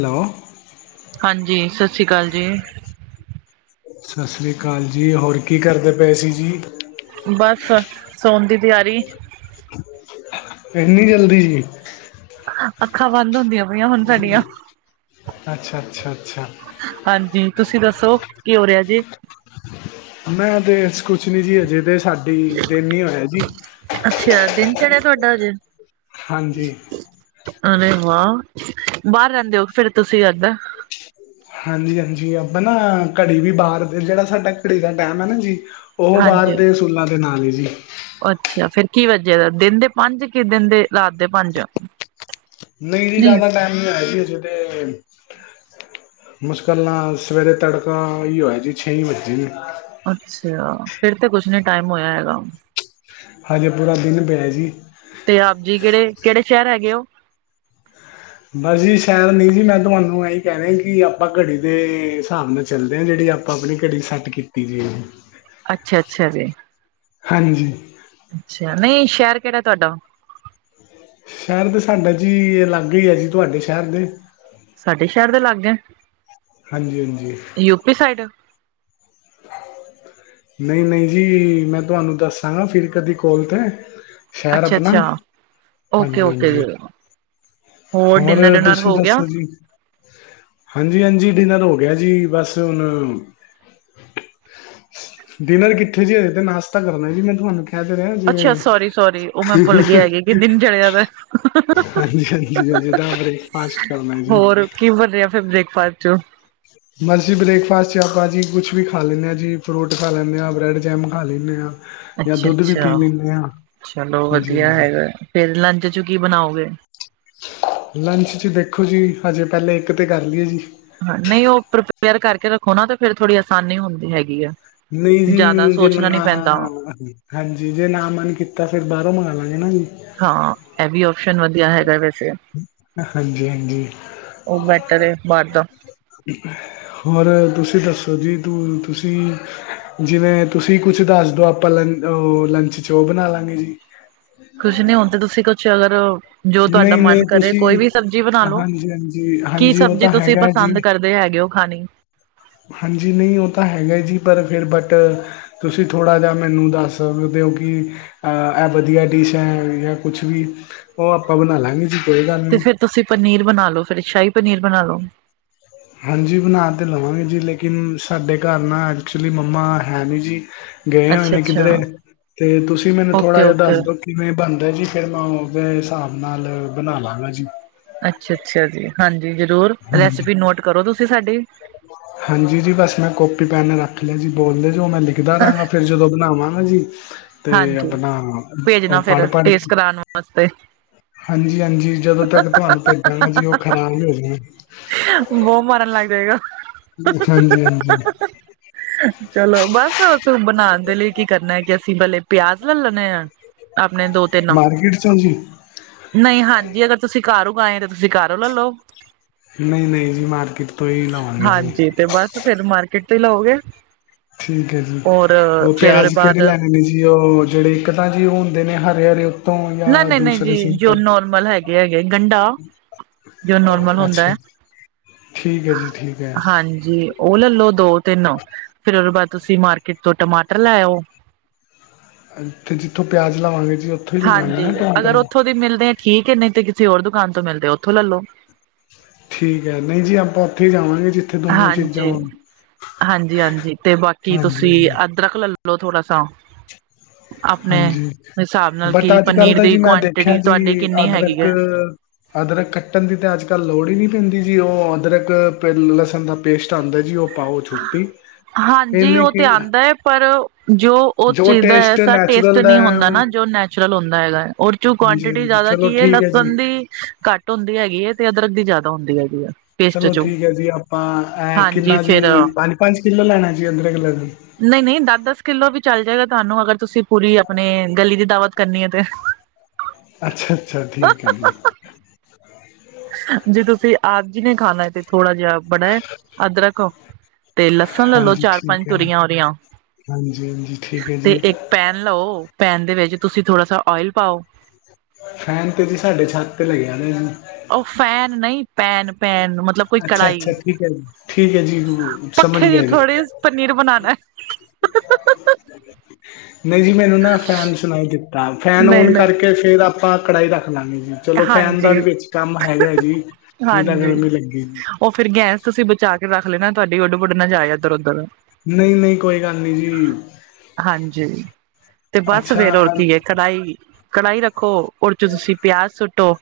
Hello ਹਾਂਜੀ। ਸਸੀਕਾਲ ਜੀ। ਸਸ੍ਰੀਕਾਲ ਜੀ। ਹੋਰ ਕੀ ਕਰਦੇ ਪਏ ਸੀ ਜੀ? ਬਸ। ਸੋਨ ਦੀ ਤਿਆਰੀ ਇਨੀ ਜਲਦੀ ਜੀ। ਅੱਖਾਂ ਬੰਦ ਹੁੰਦੀਆਂ। ਪਈਆਂ ਹੁਣ ਸਾਡੀਆਂ ਅੱਛਾ-ਅੱਛਾ-ਅੱਛਾ। ਹਾਂਜੀ। ਤੁਸੀਂ ਦੱਸੋ ਕੀ ਹੋ ਰਿਆ ਜੇ? ਮੈਂ ਤੇ ਕੁਛ ਨੀ ਜੀ ਅਜੇ ਤੇ ਸਾਡੀ ਦਿਨ ਈ ਹੋਇਆ ਜੀ। ਅਛੇਆ। ਦਿਨ ਚੜਿਆ ਤੁਹਾਡਾ ਅਜੇ। ਹਾਂਜੀ। ਅਰੇ ਵਾਹ। ਬਾਰ ਰੇਂਦੇ ਓ ਫੇਰ ਤੁਸੀਂ ਏਦਰ ਹਾਂਜੀ-ਹਾਂਜੀ ਆਪਾਂ ਨਾ ਘੜੀ ਵੀ ਬਾਰ ਦੇ। ਜੇੜਾ ਸਾਡਾ ਘੜੀ ਦਾ ਟੈਮ ਐ ਨਾ ਜੀ ਓ ਬਾਰ ਦੇ ਅਸੂਲਾਂ ਦੇ ਨਾਲ ਐ ਜੀ। ਅੱਛੇਆ। ਫੇਰ ਕੀ ਵੱਜਿਆ ਦਾ ਦਿਨ ਦੇ ਪੰਜ ਕੀ ਦਿਨ ਦੇ ਰਾਤ ਦੇ ਪੰਜ? ਨਈ ਜੀ ਨਹੀਂ ਜਾਦਾ ਟੈਮ ਨੀ ਹੋਇਆ ਜੀ ਅਜੇ ਤੇ। ਮੁਸ਼ਕਲ ਨਾਲ ਸਵੇਰੇ ਤੜਕਾ ਈ ਹੋਇਆ ਜੀ ਛੇ ਵੱਜੇ ਨੇ। ਅੱਛੇਆ ਫੇਰ ਤੇ ਕੁੱਛ ਨੀ ਟਾਈਮ ਹੋਇਆ ਹੈਗਾ। ਹਜੇ ਪੂਰਾ ਦਿਨ ਪਿਆ ਜੀ। ਤੇ ਆਪ ਜੀ ਕੇੜੇ। ਕੇੜੇ ਸ਼ੈਰ ਹੈਗੇ ਓ? ਬਸ ਜੀ ਸ਼ੈਰ ਨੀ ਜੀ। ਮੈਂ ਤੁਹਾਨੂੰ ਏਈ ਕੈਨਾਂ ਕੀ ਆਪਾਂ ਘੜੀ ਦੇ ਹਿਸਾਬ ਨਾ ਚੱਲਦੇ ਆ ਜੇੜੀ। ਆਪਾਂ ਆਪਣੀ ਘੜੀ ਸੈੱਟ ਕੀਤੀ ਜੇ। ਅੱਛਾ-ਅੱਛਾ ਜੀ। ਹਾਂਜੀ। ਅੱਛਾ। ਨਈ ਸ਼ੈਰ ਕੇੜਾ ਤੁਹਾਡਾ? ਸ਼ੈਰ ਤਾਂ ਸਾਡਾ ਜੀ ਲਾਗੇ ਈ ਐ ਜੀ ਤੁਆਡੇ ਸ਼ੈਰ ਦੇ। ਸਾਡੇ ਸ਼ੈਰ ਦੇ ਲਾਗੇ? ਹਾਂਜੀ-ਹਾਂਜੀ। UP side? ਨਈਂ, ਨਈਂ ਜੀ, ਮੈਂ ਤੁਆਨੂੰ ਦੱਸਾਂਗਾ ਫਿਰ ਕਦੀ ਕੋਲ ਤੇ। ਸ਼ੈਰ ਅੱਛਾ ਆਪਣਾ, ਅੱਛਾ ਓਕੇ ਓਕੇ ਜੀ ਹਾਂਜੀ-ਹਾਂਜੀ। ਹੋਰ ਡਿਨਰ ਡਿਨਰ ਤੁਸੀਂ ਹੋ ਗਿਆ ਦੱਸੋ ਜੀ? ਹਾਂਜੀ-ਹਾਂਜੀ ਡਿਨਰ ਹੋ ਗਿਆ ਜੀ, ਬਸ ਹੁਣ ਡਿਨਰ ਕਿੱਥੇ ਜੀ ਹਜੇ ਤੇ ਨਾਸ਼ਤਾ ਕਰਨਾ ਜੀ, ਮੈਂ ਤਹਾਨੂੰ ਕੈ ਤੇ ਰਿਆ ਜਿਵੇਂ ਕੀ ਦਿਨ ਚੜਿਆ ਦਾ ਐ। ਹਾਂਜੀ ਹਜੇ ਤਾਂ [unintelligible] ਬ੍ਰੇਕਫਾਸਟ ਕਰਨਾ ਜੀ ਹੋਰ ਕਿ ਬਣਿਆ ਫੇਰ ਬ੍ਰੇਕਫਾਸਟ ਚ? ਬਸ ਜੀ ਬ੍ਰੇਕਫਾਸਟ ਚ ਆਪਾਂ ਜੀ ਕੁੱਛ ਵੀ ਖਾ ਲੈਂਨੇ ਆ ਜੀ। ਫਰੂਟ ਖਾ ਲੈਂਨੇ ਆਂ, ਬਰੈਡ ਜੈਮ ਖਾ ਲੈਂਨੇ ਆਂ। ਅੱਛਾ-ਅੱਛਾ, ਚਲੋ ਹਾਂਜੀ ਵਧੀਆ ਹਾਂਜੀ ਹੈਗਾ, ਫੇਰ ਲੰਚ ਚ ਕੀ ਬਣਾਓਗੇ? ਲੰਚ ਚ ਦੇਖੋ ਜੀ, ਹਜੇ ਪੈਲੇ ਇੱਕ ਤੇ ਕਰ ਲੀਏ ਜੀ। ਨਈ ਓ ਪ੍ਰੀਪੇਅਰ ਕਰਕੇ ਰੱਖੋ ਨਾ ਤੇ ਫੇਰ ਥੋੜੀ ਆਸਾਨੀ ਹੁੰਦੀ ਹੈਗੀ ਐ। ਨਈਂ ਜੀ ਜੇ [unintelligible] ਹਾਂਜੀ ਜੇ ਨਾਂ ਮਨ ਕੀਤਾ ਫੇਰ ਬਾਰੋਂ ਮੰਗਾਂ ਲਾਂਗੇ ਨਾ ਜੀ। ਹਾਂ, ਐ ਵੀ ਓਪਸ਼ਨ ਵਧੀਆ ਹੈਗਾ ਵੈਸੇ। ਹਾਂਜੀ ਹਾਂਜੀ ਓ ਬੈਟਰ ਐ, ਬਾਰ ਦਾ। ਹੋਰ ਤੁਸੀਂ ਦੱਸੋ ਜੀ ਤੂੰ ਤੁਸੀਂ ਜਿਵੇਂ ਤੁਸੀਂ ਕੁੱਛ ਦੱਸ ਦੋ, ਆਪਾਂ ਲੰ ਅ ਲੰਚ ਚ ਓ ਬਣਾ ਲਾਂਗੇ ਜੀ। ਕੁੱਛ ਨੀਂ ਹੁਣ ਤੇ ਤੁਸੀਂ ਕੁੱਛ ਅਗਰ ਓ ਜੋ ਤੁਆਡਾ ਨਹੀਂ ਨਹੀਂ ਮਨ ਕਰੇ ਤੁਸੀਂ ਕੋਈ ਵੀ ਸਬਜੀ ਬਣਾਲੋ। ਹਾਂਜੀ ਹਾਂਜੀ ਕੀ ਹਾਂਜੀ ਉਹ ਸਬਜ਼ੀ ਤਾਂ ਤੁਸੀਂ ਹੈਗਾ ਜੀ ਪਸੰਦ ਕਰਦੇ ਹੈਗੇ ਓ ਖਾਣੀ? ਹਾਂਜੀ, ਨਈ ਓ ਤਾਂ ਹੈਗਾ ਜੀ, ਪਰ ਫਿਰ ਬਟ ਤੁਸੀ ਥੋੜਾ ਜਿਆ ਮੈਨੂੰ ਦਾੱਸ ਸਕਦੇ ਓ ਕਿ ਐ ਵਦੀਆ ਡਿਸ਼ ਐ, ਯਾਂ ਕੁਛ ਵੀ ਓ ਆਪਾਂ ਬਨਾ ਲਾਂਗੇ ਜੀ। ਕੋਈ ਗੱਲ ਤੇ ਨੀਂ ਫਿਰ ਤੁਸੀਂ ਪਨੀਰ ਬਣਾ ਲੋ ਫੇਰ, ਸ਼ਾਹੀ ਪਨੀਰ ਬਣਾ ਲੋ। ਹਾਂਜੀ ਬਣਾ ਤੇ ਲਵਾਂਗੇ ਜੀ ਲੇਕਿਨ ਸਾਡੇ ਘਰ ਨਾਂ ਐਕਚੁਲੀ ਮੰਮਾ ਹੈ ਨੀਂ ਜੀ। ਗਏ ਹੋਏ ਅੱਛਾ ਨੇ ਅੱਛਾ ਕਿੱਧਰੇ ਤੇ ਤੁਸੀਂ ਮੈਨੂੰ ਥੋੜਾ ਓਕੇ ਜਿਆ ਓਕੇ ਦੱਸਦੋ ਕਿਵੇਂ ਬਨਦਾ ਜੀ ਫੇਰ ਮੈਂ ਓਦੇ ਸਾਬ ਨਾਲ ਬਨਾਲਾਂਗਾ ਜੀ। ਅੱਛਾ, ਅੱਛਾ ਜੀ, ਹਾਂਜੀ ਜ਼ਰੂਰ ਹਾਂਜੀ ਰੈਸਿਪੀ ਨੋਟ ਕਰੋ ਤੁਸੀ ਸਾਡੀ ਹਾਂਜੀ ਜੀ ਬਸ ਮੈਂ ਕੋਪੀ ਪੈਨ ਰੱਖ ਲਯਾ ਜੀ, ਬੋਲਦੇ ਜਾਓ ਮੈਂ ਲਿਖ ਲਿਖਦਾ ਰਾਂਗਾ, ਫੇਰ ਜਦੋਂ ਬਨਾਵਾਂਗਾ ਜੀ ਤੇ ਹਾਂਜੀ, ਆਪਣਾ ਪੇਜਨਾ ਉਹ ਪੜ੍ਹ ਫੇਰ ਪੜ੍ਹ ਟੇਸਟ ਕੇ ਕਰਾਨ ਵਾਸਤੇ ਹਾਂਜੀ, ਹਾਂਜੀ, ਜਦੋਂ ਤੱਕ ਤੋਆਨੂੰ ਪੇਜਾਂਗਾ ਜੀ, ਓ ਖ਼ਰਾਬ ਈ ਹੋ ਜਾਨੈ। ਬੋ ਮਾਰਨ ਲੱਗ ਜਏਗਾ। ਹਾਂਜੀ, ਹਾਂਜੀ। ਚਲੋ, ਬਸ ਉਸ ਬਨਾਨ ਦੇ ਲਈ ਕੀ ਕਰਨਾ ਏ ਕਿ ਅਸੀਂ ਪੈਲੇ ਪੇਯਾਜ ਲੱਲ ਲੇਨੇ ਆ, ਆਪਨੇ ਦੋ-ਤਿੰਨ ਮਾਰਕੀਟ ਚੋਂ ਜੀ ਨਈ, ਹਾਂਜੀ ਅਗਰ ਤੁਸੀ ਕਾਰ ਉਗਾਏ ਐ, ਤੇ ਤੁਸੀ ਕਾਰੋ ਲੱਲੋ। ਨਈ, ਨਈਂ ਜੀ, ਮਾਰਕੀਟ ਤੋ ਈ ਲਵਾਂਗੇ ਜੀ। ਹਾਂਜੀ ਤੇ ਬਸ ਫੇਰ ਮਾਰਕੀਟ ਤੋਂ ਈ ਲਓਗੇ। ਠੀਕ ਏ ਜੀ, ਔਰ ਓ ਫੇਰ ਉਹਦੇ ਪੇਯਾਜ ਬਾਅਦ ਕੇੜੇ ਲੈਨੇ ਨੇ ਜੀ? ਜੀ ਓ ਜੇੜੇ ਇੱਕ ਤਾਂ ਜੀ ਓ ਹੁੰਦੇ ਨੇ ਹਰੇ-ਹਰੇ ਤੋਂ ਯਾ ਨਹੀਂ ਨਹੀਂ ਨਹੀਂ ਦੂਸਰੇ ਜੀ ਜੋ ਸਿੰਪਲ, ਨੋਰਮਲ ਹੈਗੇ ਹੈਗੇ ਗੰਢਾ ਜੋ ਨੋਰਮਲ ਹੁੰਦਾ ਹੈ ਅੱਛਾ। ਠੀਕ ਐ ਜੀ, ਠੀਕ ਐ। ਓ ਲੱਲੋ ਦੋ-ਤੇਨ, ਫੇਰ ਓਦੇ ਬਾਦ ਤੁਸੀ ਮਾਰਕੀਟ ਤੋਂ ਟਮਾਟਰ ਲੈਓ। ਤੇ ਜਿੱਥੋਂ ਪਯਾਜ ਲਵਾਂਗੇ ਜੀ ਓ ਹਾਂਜੀ, ਅਗਰ ਓਥੋਂ ਦੀ ਮਿਲਦੇ ਐਂ, ਠੀਕ ਏ ਨਈ, ਤੇ ਕਿਸੇ ਹੋਰ ਦੁਕਾਨ ਤੋਂ ਮਿਲਦੇ ਓਥੋ ਲੱਲੋ। ਠੀਕ ਐ, ਨਈ ਜੀ ਆਪਾਂ ਓਥੇ ਈ ਜਾਵਾਂਗੇ ਜੀ। ਹਾਂਜੀ, ਹਾਂਜੀ-ਹਾਂਜੀ, ਤੇ ਬਾਕੀ ਹਾਂਜੀ ਤੁਸੀ ਹਾਂਜੀ ਅਦਰਕ ਲੱਲ ਲੱਲੋ ਥੋੜਾ ਸਾ [inaudible] ਆਪਣੇ ਹਾਂਜੀ, ਹਿਸਾਬ ਨਾਲ ਬਟ ਕਿ ਆੱਜ-ਕਾੱਲ ਪਨੀਰ ਦਾ ਦੀ ਜੀ ਮੈਂ ਦੇਖਯਾ ਕੁਆਂਟਿਟੀ ਜੀ ਤੁਹਾਡੇ ਕਿੰਨੀ ਹੈਗੀ ਅਦਰਕ ਹੈ ਅਦਰਕ ਕੱਟਨ ਦੀ ਤੇ ਅੱਜ-ਕੱਲ ਲੋੜ ਈ ਪੈਂਦੀ ਜੀ, ਓ ਅਦਰਕ ਪੇ ਲਸਨ ਦਾ ਪੇਸਟ ਆਂਦੈ ਜੀ ਓ ਹਾਂਜੀ, ਓ ਤੇ ਕਿ ਆਂਦਾਏ, ਪਰ ਜੋ ਓ ਜੋ ਚੀਜ਼ ਦਾ ਟੇਸਟ ਐਸਾ ਟੇਸਟ ਨੈਚੁਰਲ ਨੀ ਦਾ ਹੈ ਹੁੰਦਾ ਉਹ ਨਾ, ਜੋ ਨੈਚੁਰਲ ਹੁੰਦਾ ਹੈਗਾ ਏ ਓਰ ਜੋ ਹਾਂਜੀ ਕੋਆਂਟਿਟੀ ਹਾਂਜੀ ਜਾਦਾ ਚਲੋ ਕੀ ਏ ਠੀਕ ਹੈ ਜੀ ਲਸਨ ਦੀ ਘੱਟ ਹੁੰਦੀ ਹੈਗੀ ਏ, ਤੇ ਅਦਰਕ ਦੀ ਜਾਦਾ ਹੁੰਦੀ ਹੈਗੀ ਏ। ਚਲੋ ਠੀਕ ਐ ਜੀ, ਆਪਾਂ ਐ ਕਿੰਨਾ ਫੇਰ ਜੀ ਪੰਜ-ਪੰਜ ਕਿੱਲੋ ਲੈਨੈ ਜੀ ਅਦਰਕ, ਲਸਣ? ਨਈ-ਨਈ, ਦੱਸ-ਦੱਸ ਕਿੱਲੋ ਵੀ ਚੱਲ ਜੇਗਾ ਤੁਆਨੂੰ, ਅਗਰ ਤੁਸੀ ਪੂਰੀ ਆਪਨੀ ਗਲੀ ਦੀ ਦਾਵਤ ਕਰਨੀ ਏ ਤੇ। ਅੱਛਾ-ਅੱਛਾ ਠੀਕ ਏ ਜੀ। ਜੇ ਤੁਸੀ ਆਪ ਜੀ ਨੇ ਖਾਨੈ, ਤੇ ਥੋੜਾ ਜੇਯਾ ਬੜੈ ਅਦਰਕ ਤੇ ਲਸਨ ਲੱਲੋ ਚਾਰ-ਪਾਂਜ ਤੁਰੀਯਾਂ ਓਦੀਆਂ ਹਾਂਜੀ-ਹਾਂਜੀ, ਠੀਕ ਐ ਜੀ। ਤੇ ਏਕ ਪੈਨ ਲਓ, ਪੈਨ ਦੇ ਵਿੱਚ ਤੁਸੀ ਥੋੜਾ ਸਾ ਓਏਲ ਪਾਓ। ਫੈਨ ਤੇ ਜੀ ਸਾਡੇ ਛੱਤ ਤੇ ਲਗਯਾ ਦੈਜੀ। ਓ ਫੈਨ ਨਈ ਪੈਨ, ਪੈਨ ਮਤਲਬ ਕੋਈ ਕੜਾਈ, ਜੀ ਸਮਝ ਪੱਖੇ ਤੇ ਥੋੜੇ ਪਨੀਰ ਬਨਾਨੈ। [inaudible] ਨਈ ਜੀ ਮੈਨੂੰ ਨਾ ਫੈਨ ਸੁਨਾਈ ਦਿੱਤਾ, ਫੈਨ ਨਹੀਂ ਓਨ ਨਹੀਂ ਕਰਕੇ ਫੇਰ ਆਪ ਆਪਾਂ ਕੜਾਈ ਰੱਖ ਲਾਂਗੇ ਜੀ, ਚਲੋ ਫੈਨ ਹਾਂਜੀ ਦਾ ਵੀ ਵੇੱਚ ਕੱਮ ਹੈਗੈ ਜੀ। ਨਹੀਂ ਤਾਂ ਹਾਂਜੀ, ਗਰਮੀ ਲੱਗੀ ਓ ਫੇਰ ਗੈਸ ਤੁਸੀ ਬਚਾ ਕੇ ਰੱਖ ਲੈਨਾ, ਤੁਆਡੀ ਓੱਡ-ਪੁੱਡ ਨਾ ਜਾਏ ਐੱਦਰ-ਓਦਰ। ਨਈ-ਨਈ, ਕੋਈ ਗਾੱਲ ਨੀ ਜੀ। ਹਾਂਜੀ, ਤੇ ਬੱਸ ਅੱਛਾ ਫੇਰ ਓਰ ਅਲ- ਕੀ ਏ ਕੜਾਈ ਕੜਾਈ ਰੱਖੋ, ਓਦੇ ਚ ਤੁਸੀ ਪਯਾਜ ਸੁੱਟੋ।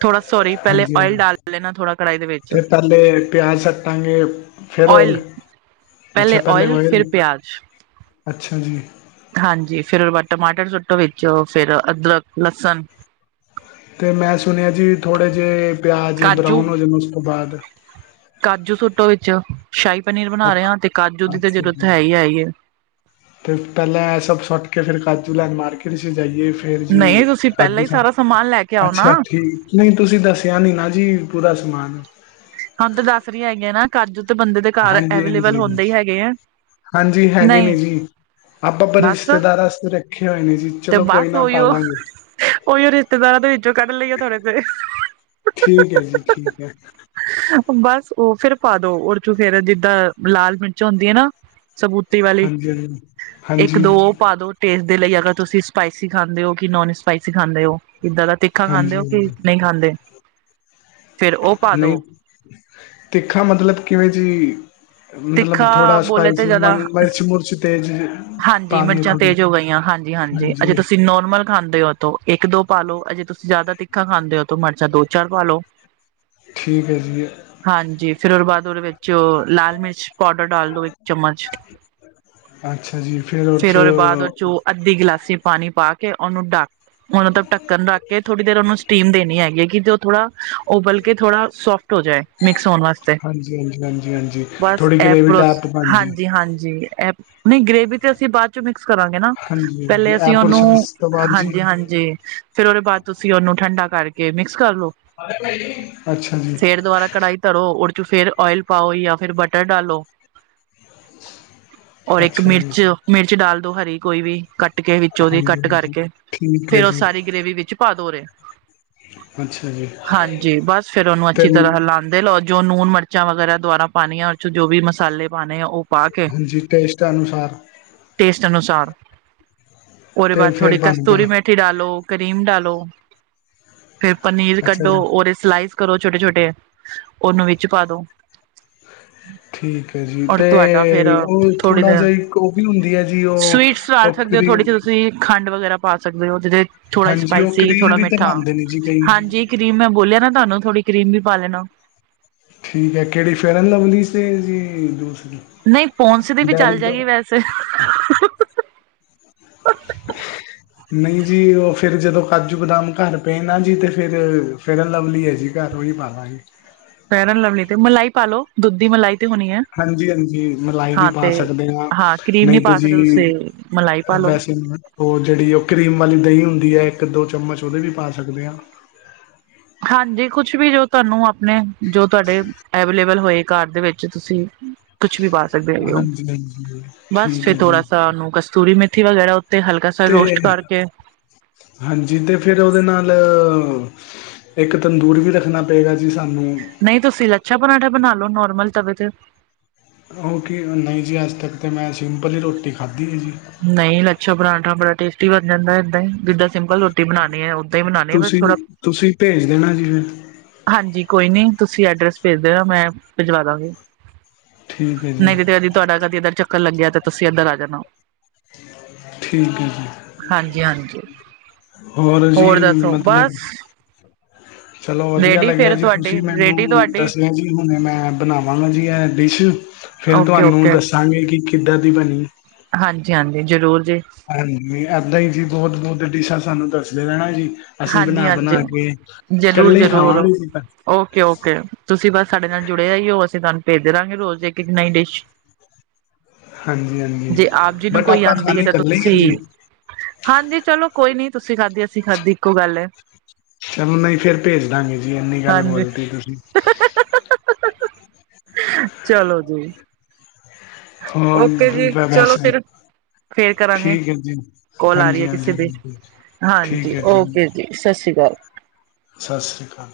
ਥੋੜਾ ਸੋਰੀ, ਪੈਲੇ ਹਾਂਜੀ ਓਇਲ ਹਾਂਜੀ ਡਾਲ ਲੇਨਾ ਥੋੜਾ ਕੜਾਈ ਦੇ ਵੇੱਚ। ਤੇ ਪਹਿਲੇ ਪਿਆਜ਼ ਸੱਟਾਂਗੇ ਫਿਰ ਓਇਲ ੳਇਲ, ਅੱਛਾ ਪੈਲੇ ਪਹਿਲੇ ੳਇਲ ਓਇਲ ਫਿਰ ਪਿਆਜ। ਅੱਛਾ ਜੀ ਹਾਂਜੀ ਫੇਰ ਓਦੇ ਬਾਦ ਟਮਾਟਰ ਸੁੱਟੋ ਵਿੱਚ ਫੇਰ ਅਦਰਕ, ਲਸਣ ਤੇ ਮੈਂ ਸੁਣਿਆ ਜੀ ਥੋੜ੍ਹੇ ਜਿਹੇ ਪਿਆਜ ਕਾਜੂ ਬਰਾਊਨ ਹੋ ਜਾਣ ਓਸ ਤੋਂ ਬਾਅਦ ਕਾਜੂ ਸੁੱਟੋ ਵਿੱਚ ਸ਼ਾਹੀ ਪਨੀਰ ਬਣਾ ਰੇਆ, ਤੇ ਕਾਜੂ ਦੀ ਤਾਂ ਜਰੂਰਤ ਹੈਈ ਹੈਈਏ। ਫੇਰ ਪੈਲਾਂ ਐ ਸਭ ਸੂਟ ਕੇ ਫਿਰ ਕਾਜੂ ਲੈਨ ਮਾਰਕੀਟ ਚ ਜਾਈਏ ਫ ਫੇਰ ਜੀ, ਨਹੀਂ ਤੁਸੀਂ ਪਹਿਲਾਂ ਕਾਜੂ ਹੀ ਸਾਰਾ ਸਮਾਨ ਸਾਮਣੇ ਲੈ ਕੇ ਆਓ ਨਾ ਅੱਛਾ ਠੀਕ ਨਈਂ ਤੁਸੀਂ ਦੱਸਿਆ ਨੀ ਨਾ ਜੀ, ਪੂਰਾ ਸਮਾਨ। ਹੁਣ ਤਾਂ ਦੱਸ ਰੀ ਹੈਗੀ ਆਂ ਨਾਂ, ਕਾਜੂ ਤੇ ਬੰਦੇ ਦੇ ਘਰ ਹਾਂਜੀ ਐਵੇਲੇਬਲ ਹਾਂਜੀ ਹੁੰਦੇ ਈਂ ਹੈਗੇ ਆ। ਹਾਂਜੀ ਹੈਗੇ ਨਹੀਂ ਨੇ ਜੀ, ਆਪਾਂ ਪਰ ਬਸ ਰਿਸ਼ਤੇਦਾਰਾਂ ਆਸਤੇ ਰੱਖੇ ਹੋਏ ਨੇ ਜੀ। ਤੇ ਚਲੋ ਕੋਈ ਬਸ ਨਾ ਪਾ ਓਈਓ ਲਾਂਗੇ ਓਈਓ ਰਿਸ਼ਤੇਦਾਰਾਂ ਦੇ ਵਿੱਚੋਂ ਕੱਢ ਲਈਏ ਥੋੜੇ ਸੇ। ਠੀਕ ਐ ਜੀ ਠੀਕ ਐ। ਬਸ ਉਹ ਫੇਰ ਪਾ ਦੋ ਉਹਦੇ ਚ ਫੇਰ ਜਿੱਦਾਂ ਲਾਲ ਮਿਰਚ ਹੁੰਦੀ ਐ ਨਾ ਸਬੂਤ ਵਾਲੀ, ਹਾਂਜੀ ਹਾਂਜੀ ਇੱਕ ਹਾਂਜੀ ਦੋ ਉਹ ਪਾ ਦੋ। ਟੇਸਟ ਦੇ ਲਈ ਅਗਰ ਤੁਸੀਂ ਸਪਾਈਸੀ ਖਾਂਦੇ ਔ ਕਿ ਨੋਨ ਸਪਾਈਸੀ ਖਾਂਦੇ ਔ, ਕਿੱਦਾਂ ਦਾ ਤਿੱਖਾ ਖਾਂਦੇ ਔ, ਹਾਂਜੀ ਕਿ ਹਾਂਜੀ ਨੀ ਖਾਂਦੇ ਫੇਰ ਉਹ ਪਾ ਦੋ ਨਈ, ਤਿੱਖਾ ਮਤਲਬ ਕਿਵੇਂ ਜੀ ਮਤਲਬ ਤਿੱਖਾ ਥੋੜਾ ਬੋਲੇ ਤੇ ਸਪਾਈਸੀ ਜ਼ਿਆਦਾ ਮਿਰਚ ਮੁਰਚ ਤੇਜ਼ ਪਾਣੀ ਐ ਮਿਰਚਾਂ ਥੋੜ੍ਹੀ ਤੇਜ਼ ਹੋ ਗਈਆਂ ਹਾਂਜੀ ਅਜੇ ਤੁਸੀਂ ਨੋਰਮਲ ਖਾਂਦੇ ਔ ਉੱਥੋਂ ਇੱਕ ਦੋ ਪਾਲੋ ਅਜੇ ਤੁਸੀਂ ਜ਼ਿਆਦਾ ਤਿੱਖਾ ਖਾਂਦੇ ਔ ਤੋ ਮਿਰਚਾਂ ਦੋ ਚਾਰ ਪਾ ਲਓ। ਠੀਕ ਐ ਜੀ ਹਾਂਜੀ ਫੇਰ ਉਹਦੇ ਬਾਦ ਉਹਦੇ ਵਿੱਚ ਲਾਲ ਮਿਰਚ ਪਾਊਡਰ ਡਾਲ ਦੋ ਇੱਕ ਚਮਚ, ਅੱਛਾ ਜੀ ਫੇਰ ਉਹ ਫਿਰ 'ਚ ਉਹਦੇ ਬਾਦ ਉਹ ਚ ਅੱਧੀ ਗਿਲਾਸੀ ਪਾਣੀ ਪਾ ਕੇ ਉਹਨੂੰ ਡਕ ਹੁਣ ਉਹਦਾ ਢੱਕਣ ਰੱਖ ਕੇ ਥੋੜ੍ਹੀ ਦੇਰ ਉਹਨੂੰ ਸਟੀਮ ਦੇਣੀ ਹੈਗੀ ਐ ਕਿ ਜੋ ਉਹ ਥੋੜਾ ਉਹ ਬਲਕਿ ਥੋੜਾ ਸੋਫਟ ਹੋ ਜਾਏ ਮਿਕਸ ਹੋਣ ਵਾਸਤੇ ਹਾਂਜੀ, ਹਾਂਜੀ, ਹਾਂਜੀ, ਹਾਂਜੀ। ਬਸ ਥੋੜ੍ਹੀ ਐ ਗ੍ਰੇਵੀ ਟੈਪ ਬਣ ਜੇ ਹਾਂਜੀ-ਹਾਂਜੀ ਐ ਨਈ ਗ੍ਰੇਵੀ ਤੇ ਅਸੀਂ ਬਾਦ ਚ ਮਿਕਸ ਕਰਾਂਗੇ ਨਾ, ਹਾਂਜੀ, ਹਾਂਜੀ ਪਹਿਲੇ ਅਸੀਂ ਇਹ ਉਹਨੂੰ ਪ੍ਰੋਸੈਸ ਤੋਂ ਬਾਅਦ ਜੀ ਹਾਂਜੀ-ਹਾਂਜੀ। ਫੇਰ ਉਹਦੇ ਬਾਅਦ ਤੁਸੀਂ ਉਹਨੂੰ ਠੰਡਾ ਕਰਕੇ ਮਿਕਸ ਕਰ ਲੋ। ਅੱਛਾ ਜੀ। ਫੇਰ ਦੁਬਾਰਾ ਕੜਾਹੀ ਧਰੋ ਉਹਦੇ ਚ ਫੇਰ ਓਇਲ ਪਾਓ ਜਾਂ ਫਿਰ ਬਟਰ ਡਾਲੋ ਔਰ ਇੱਕ ਅੱਛਾ ਜੀ, ਮਿਰਚ, ਮਿਰਚ ਡਾਲ ਦੋ ਹਰੀ ਕੋਈ ਵੀ ਕੱਟ ਕੁੱਟ ਕੇ ਵਿੱਚ ਉਹਦੀ ਹਾਂਜੀ, ਕੱਟ ਹਾਂਜੀ ਕਰਕੇ, ਠੀਕ ਹੈ ਫੇਰ ਉਹ ਜੀ, ਸਾਰੀ ਗ੍ਰੇਵੀ ਵਿੱਚ ਪਾ ਦੋ ਔਦੇ, ਅੱਛਾ ਜੀ ਹਾਂਜੀ ਬਸ ਫੇਰ ਉਹਨੂੰ ਤੇ ਅੱਛੀ ਤਰ੍ਹਾਂ ਹਲਾਉਦੇ ਲਓ। ਜੋ ਨੂਨ ਮਿਰਚਾਂ ਵਗੈਰਾ ਦੁਬਾਰਾ ਪਾਣੀਆਂ ਉਹ 'ਚ ਜੋ ਵੀ ਮਸਾਲੇ ਪਾਣੇ ਐ। ਉਹ ਪਾ ਕੇ, ਹਾਂਜੀ ਟੇਸਟ ਅਨੁਸਾਰ ਟੇਸਟ ਅਨੁਸਾਰ। ਉਹਦੇ ਤੇ ਬਾਦ ਥੋੜੀ ਫੇਰ ਬਣ ਗਿਆ ਕਸਤੂਰੀ ਮੇਥੀ ਪਟੀ ਡਾਲੋ ਕਰੀਮ ਡਾਲੋ, ਫੇਰ ਪਨੀਰ ਅੱਛਾ ਕੱਢੋ ਜੀ ਓਦੇ ਸਲਾਈਸ ਕਰੋ ਛੋਟੇ-ਛੋਟੇ ਉਹਨੂੰ ਵਿੱਚ ਪਾ ਦੋ। ਠੀਕ ਐ ਜੀ ਔਰ ਤੁਹਾਡਾ ਫੇਰ ਤੇ ਉਹ ਥੋੜ੍ਹੀ ਥੋੜ੍ਹਾ ਦੇਰ ਜਿਹਾ ਇੱਕ ਉਹ ਵੀ ਹੁੰਦੀ ਐ ਜੀ ਉਹ [unintelligible] ਉਹ ਥੋੜ੍ਹੀ ਕਰੀਮ ਜੀ ਤੁਸੀਂ ਖੰਡ ਵਗੈਰਾ ਪਾ ਸਕਦੇ ਹੋ ਜਿਦੇ ਥੋੜਾ ਹਾਂਜੀ ਉਹ ਸਪਾਈਸੀ ਕਰੀਮ ਥੋੜਾ ਵੀ ਤੇ ਮਿੱਠਾ, ਬਣਦੇ ਨੇ ਜੀ ਕਈ ਹਾਂਜੀ। ਕਰੀਮ ਮੈਂ ਬੋਲਿਆ ਨਾ ਤੁਹਾਨੂੰ ਥੋੜੀ ਕਰੀਮ ਵੀ ਪਾ ਲੈਣਾ। ਠੀਕ ਐ ਕਿਹੜੀ ਫੇਅਰਲਵਲੀ ਸੀ ਜੀ ਦੂਸ ਨਈ ਪੋਨਸ ਦੀ ਵੀ ਚੱਲ ਜਾਏਗੀ ਵੈਸੇ ਨਈ ਜੀ ਉਹ ਫੇਰ ਜਦੋਂ ਕਾਜੂ ਬਦਾਮ ਘਰ ਪਏ ਨਾ ਜੀ ਤੇ ਫੇਰ ਫੇਅਰ ਲਵਲੀ ਐ ਜੀ ਘਰ ਉਈ ਪਾਲਾਗੇ ਫੈਅਲ ਲਵਲੀ ਤੇ ਮਲਾਈ ਪਾਲੋ ਦੁੱਧ ਦੀ ਮਲਾਈ ਤੇ ਹੋਣੀ ਐ। ਹਾਂਜੀ-ਹਾਂਜੀ ਮਲਾਈ ਵੀ ਪਾ ਸਕਦੇ ਆ, ਹਾਂ ਕਰੀਮ ਨੀ ਨਹੀਂ ਤੇ ਪਾ ਜੀ ਸਕਦੇ ਤੁਸੀਂ ਮਲਾਈ ਪਾ ਲੋ ਵੈਸੇ ਨਾ ਉਹ ਜਿਹੜੀ ਉਹ ਕਰੀਮ ਵਾਲੀ ਦਹੀਂ ਹੁੰਦੀ ਐ ਇੱਕ ਦੋ ਚਮਚ ਉਹਦੇ ਵੀ ਪਾ ਸਕਦੇ ਆ। ਹਾਂਜੀ ਕੁਛ ਵੀ ਜੋ ਤੁਹਾਨੂੰ ਆਪਣੇ ਜੋ ਤੁਹਾਡੇ ਅਵੇਲੇਬਲ ਹੋਏ। ਘਰ ਦੇ ਵਿੱਚ ਤੁਸੀਂ ਕੁਛ ਵੀ ਪਾ ਸਕਦੇ ਹੈਗੇ ਔ ਉਹ ਹਾਂਜੀ ਹਾਂਜੀ ਬਸ ਠੀਕ ਫੇਰ ਹੈ ਥੋੜਾ ਜੀ ਸ ਉਹਨੂੰ ਕਸਤੂਰੀ ਮੇਥੀ ਵਗੈਰਾ ਉੱਤੇ ਹਲਕਾ। ਸਾ ਤੇ, ਰੋਸਟ ਕਰਕੇ ਹਾਂਜੀ ਤੇ ਫਿਰ ਉਹਦੇ ਨਾਲ ਇੱਕ ਤੰਦੂਰ ਵੀ ਰੱਖਣਾ ਪਏਗਾ ਜੀ ਸਾਨੂੰ ਨਹੀਂ ਤੁਸੀਂ ਲੱਛਾ ਪਰਾਂਠਾ ਬਣਾਲੋ ਨੋਰਮਲ ਤਵੇ ਤੇ। ਉਹ ਕੀ ਨਹੀਂ ਜੀ ਅੱਜ ਤੱਕ ਤਾਂ ਮੈਂ ਸਿੰਪਲ ਹੀ ਰੋਟੀ ਖਾਧੀ ਹੈ ਜੀ। ਨਹੀਂ ਲੱਛਾ ਪਰਾਂਠਾ ਬੜਾ ਟੇਸਟੀ ਬਣ ਜਾਂਦਾ ਏਦਾਂ ਹੀ ਜਿੱਦਾਂ ਸਿੰਪਲ ਰੋਟੀ ਬਣਾਉਣੀ ਹੈ ਓਦਾਂ ਹੀ ਬਣਾਉਣੀ ਆ ਬਸ ਤੁਸੀਂ ਥੋੜਾ ਤੁਸੀਂ ਭੇਜ ਦੇਣਾ ਜੀ ਫਿਰ ਹਾਂਜੀ ਕੋਈ ਨੀ, ਤੁਸੀਂ ਐਡਰੈਸ ਭੇਜ ਦੇਣਾ ਮੈਂ ਭੇਜਵਾ ਦਾਂਗੀ। ਠੀਕ ਹੈ ਜੀ ਨਹੀਂ ਤੇ ਤੇਦੀ ਤੁਹਾਡਾ ਕਦੀ ਇੱਧਰ ਚੱਕਰ ਲੱਗਿਆ ਤੇ ਤੁਸੀਂ ਇੱਧਰ ਆ ਜਾਣਾ।। ਠੀਕ ਹੈ ਜੀ। ਹਾਂਜੀ- ਹਾਂਜੀ, ਜੀ ਹੋਰ ਦੱਸੋ? ਮਤਲਬ ਬਸ। ਚਲੋ ਵਧੀਆ ਰੇਡੀ ਲੱਗਿਆ ਫੇਰ ਜੀ, ਤੁਹਾਡੀ ਤੁਸੀਂ ਰੇਡੀ ਮੈਨੂੰ ਤੁਹਾਡੀ ਦੱਸਣਾ ਜੀ। ਹੁਣੇ ਮੈਂ ਬਣਾਵਾਂਗਾ ਜੀ ਇਹ ਡਿਸ਼, ਫੇਰ ਓਕੇ ਤੁਹਾਨੂੰ ਓਕੇ ਦੱਸਾਂਗੇ ਕਿ ਕਿੱਦਾਂ ਦੀ ਬਣੀ। ਹਾਂਜੀ -ਹਾਂਜੀ ਜ਼ਰੂਰ ਜੀ। ਹਾਂਜੀ, ਏਦਾਂ ਹੀ ਜੀ ਬਹੁਤ- ਬਹੁਤ ਡਿਸ਼ਾਂ ਸਾਨੂੰ ਦੱਸਦੇ ਰਹਿਣਾ ਜੀ। ਅਸੀਂ ਹਾਂਜੀ ਬਣਾ ਹਾਂਜੀ -ਬਣਾ ਕੇ ਜ਼ਰੂਰ ਇਕੱਲੇ ਜ਼ਰੂਰ ਖਾਵਾਂਗੇ। ਓਕੇ -ਓਕੇ ਤੁਸੀਂ ਬਸ ਸਾਡੇ ਨਾਲ ਜੁੜੇ ਰਹਿਓ, ਅਸੀਂ ਤੁਹਾਨੂੰ ਭੇਜ ਦੇ ਰਹਾਗੇ ਰੋਜ਼ ਇਕ। ਇਕ ਨਈ ਡਿਸ਼। ਹਾਂਜੀ ਹਾਂਜੀ ਜੇ ਆਪ ਜੀ ਨੂੰ ਬਟ ਕੋਈ ਆਪਾਂ ਆਉਂਦੀ ਹੈ ਖਾਣੇ ਤਾਂ ਇਕੱਲੇ ਹੀ ਤੁਸੀਂ ਹੈ ਜੀ ਹਾਂਜੀ ਚਲੋ ਕੋਈ ਨੀ, ਤੁਸੀਂ ਖਾਧੀ ਅਸੀਂ ਖਾਧੀ। ਇੱਕੋ ਗੱਲ ਹੈ ਚਲੋ ਨਹੀਂ ਫੇਰ ਭੇਜ ਦਾਂਗੇ ਜੀ, ਇੰਨੀ ਗੱਲ ਹਾਂਜੀ ਬੋਲਤੀ ਤੁਸੀਂ। ਚਲੋ ਜੀ। ਹੋਰ ਓਕੇ ਜੀ, ਵ- ਚਲੋ ਵੈਸੇ ਫਿਰ। ਫੇਰ ਕਰਾਂਗੇ, ਠੀਕ ਹੈ ਜੀ ਕੋਲ ਆ ਰਹੀ ਹੈ ਹਾਂਜੀ ਕਿਸੇ ਹਾਂਜੀ ਦੀ, ਬਿਲਕੁਲ ਠੀਕ ਹਾਂਜੀ ਹੈ ਓਕੇ। ਜੀ ਸਤਿ ਸ਼੍ਰੀ ਅਕਾਲ। ਸਤਿ ਸ਼੍ਰੀ ਅਕਾਲ।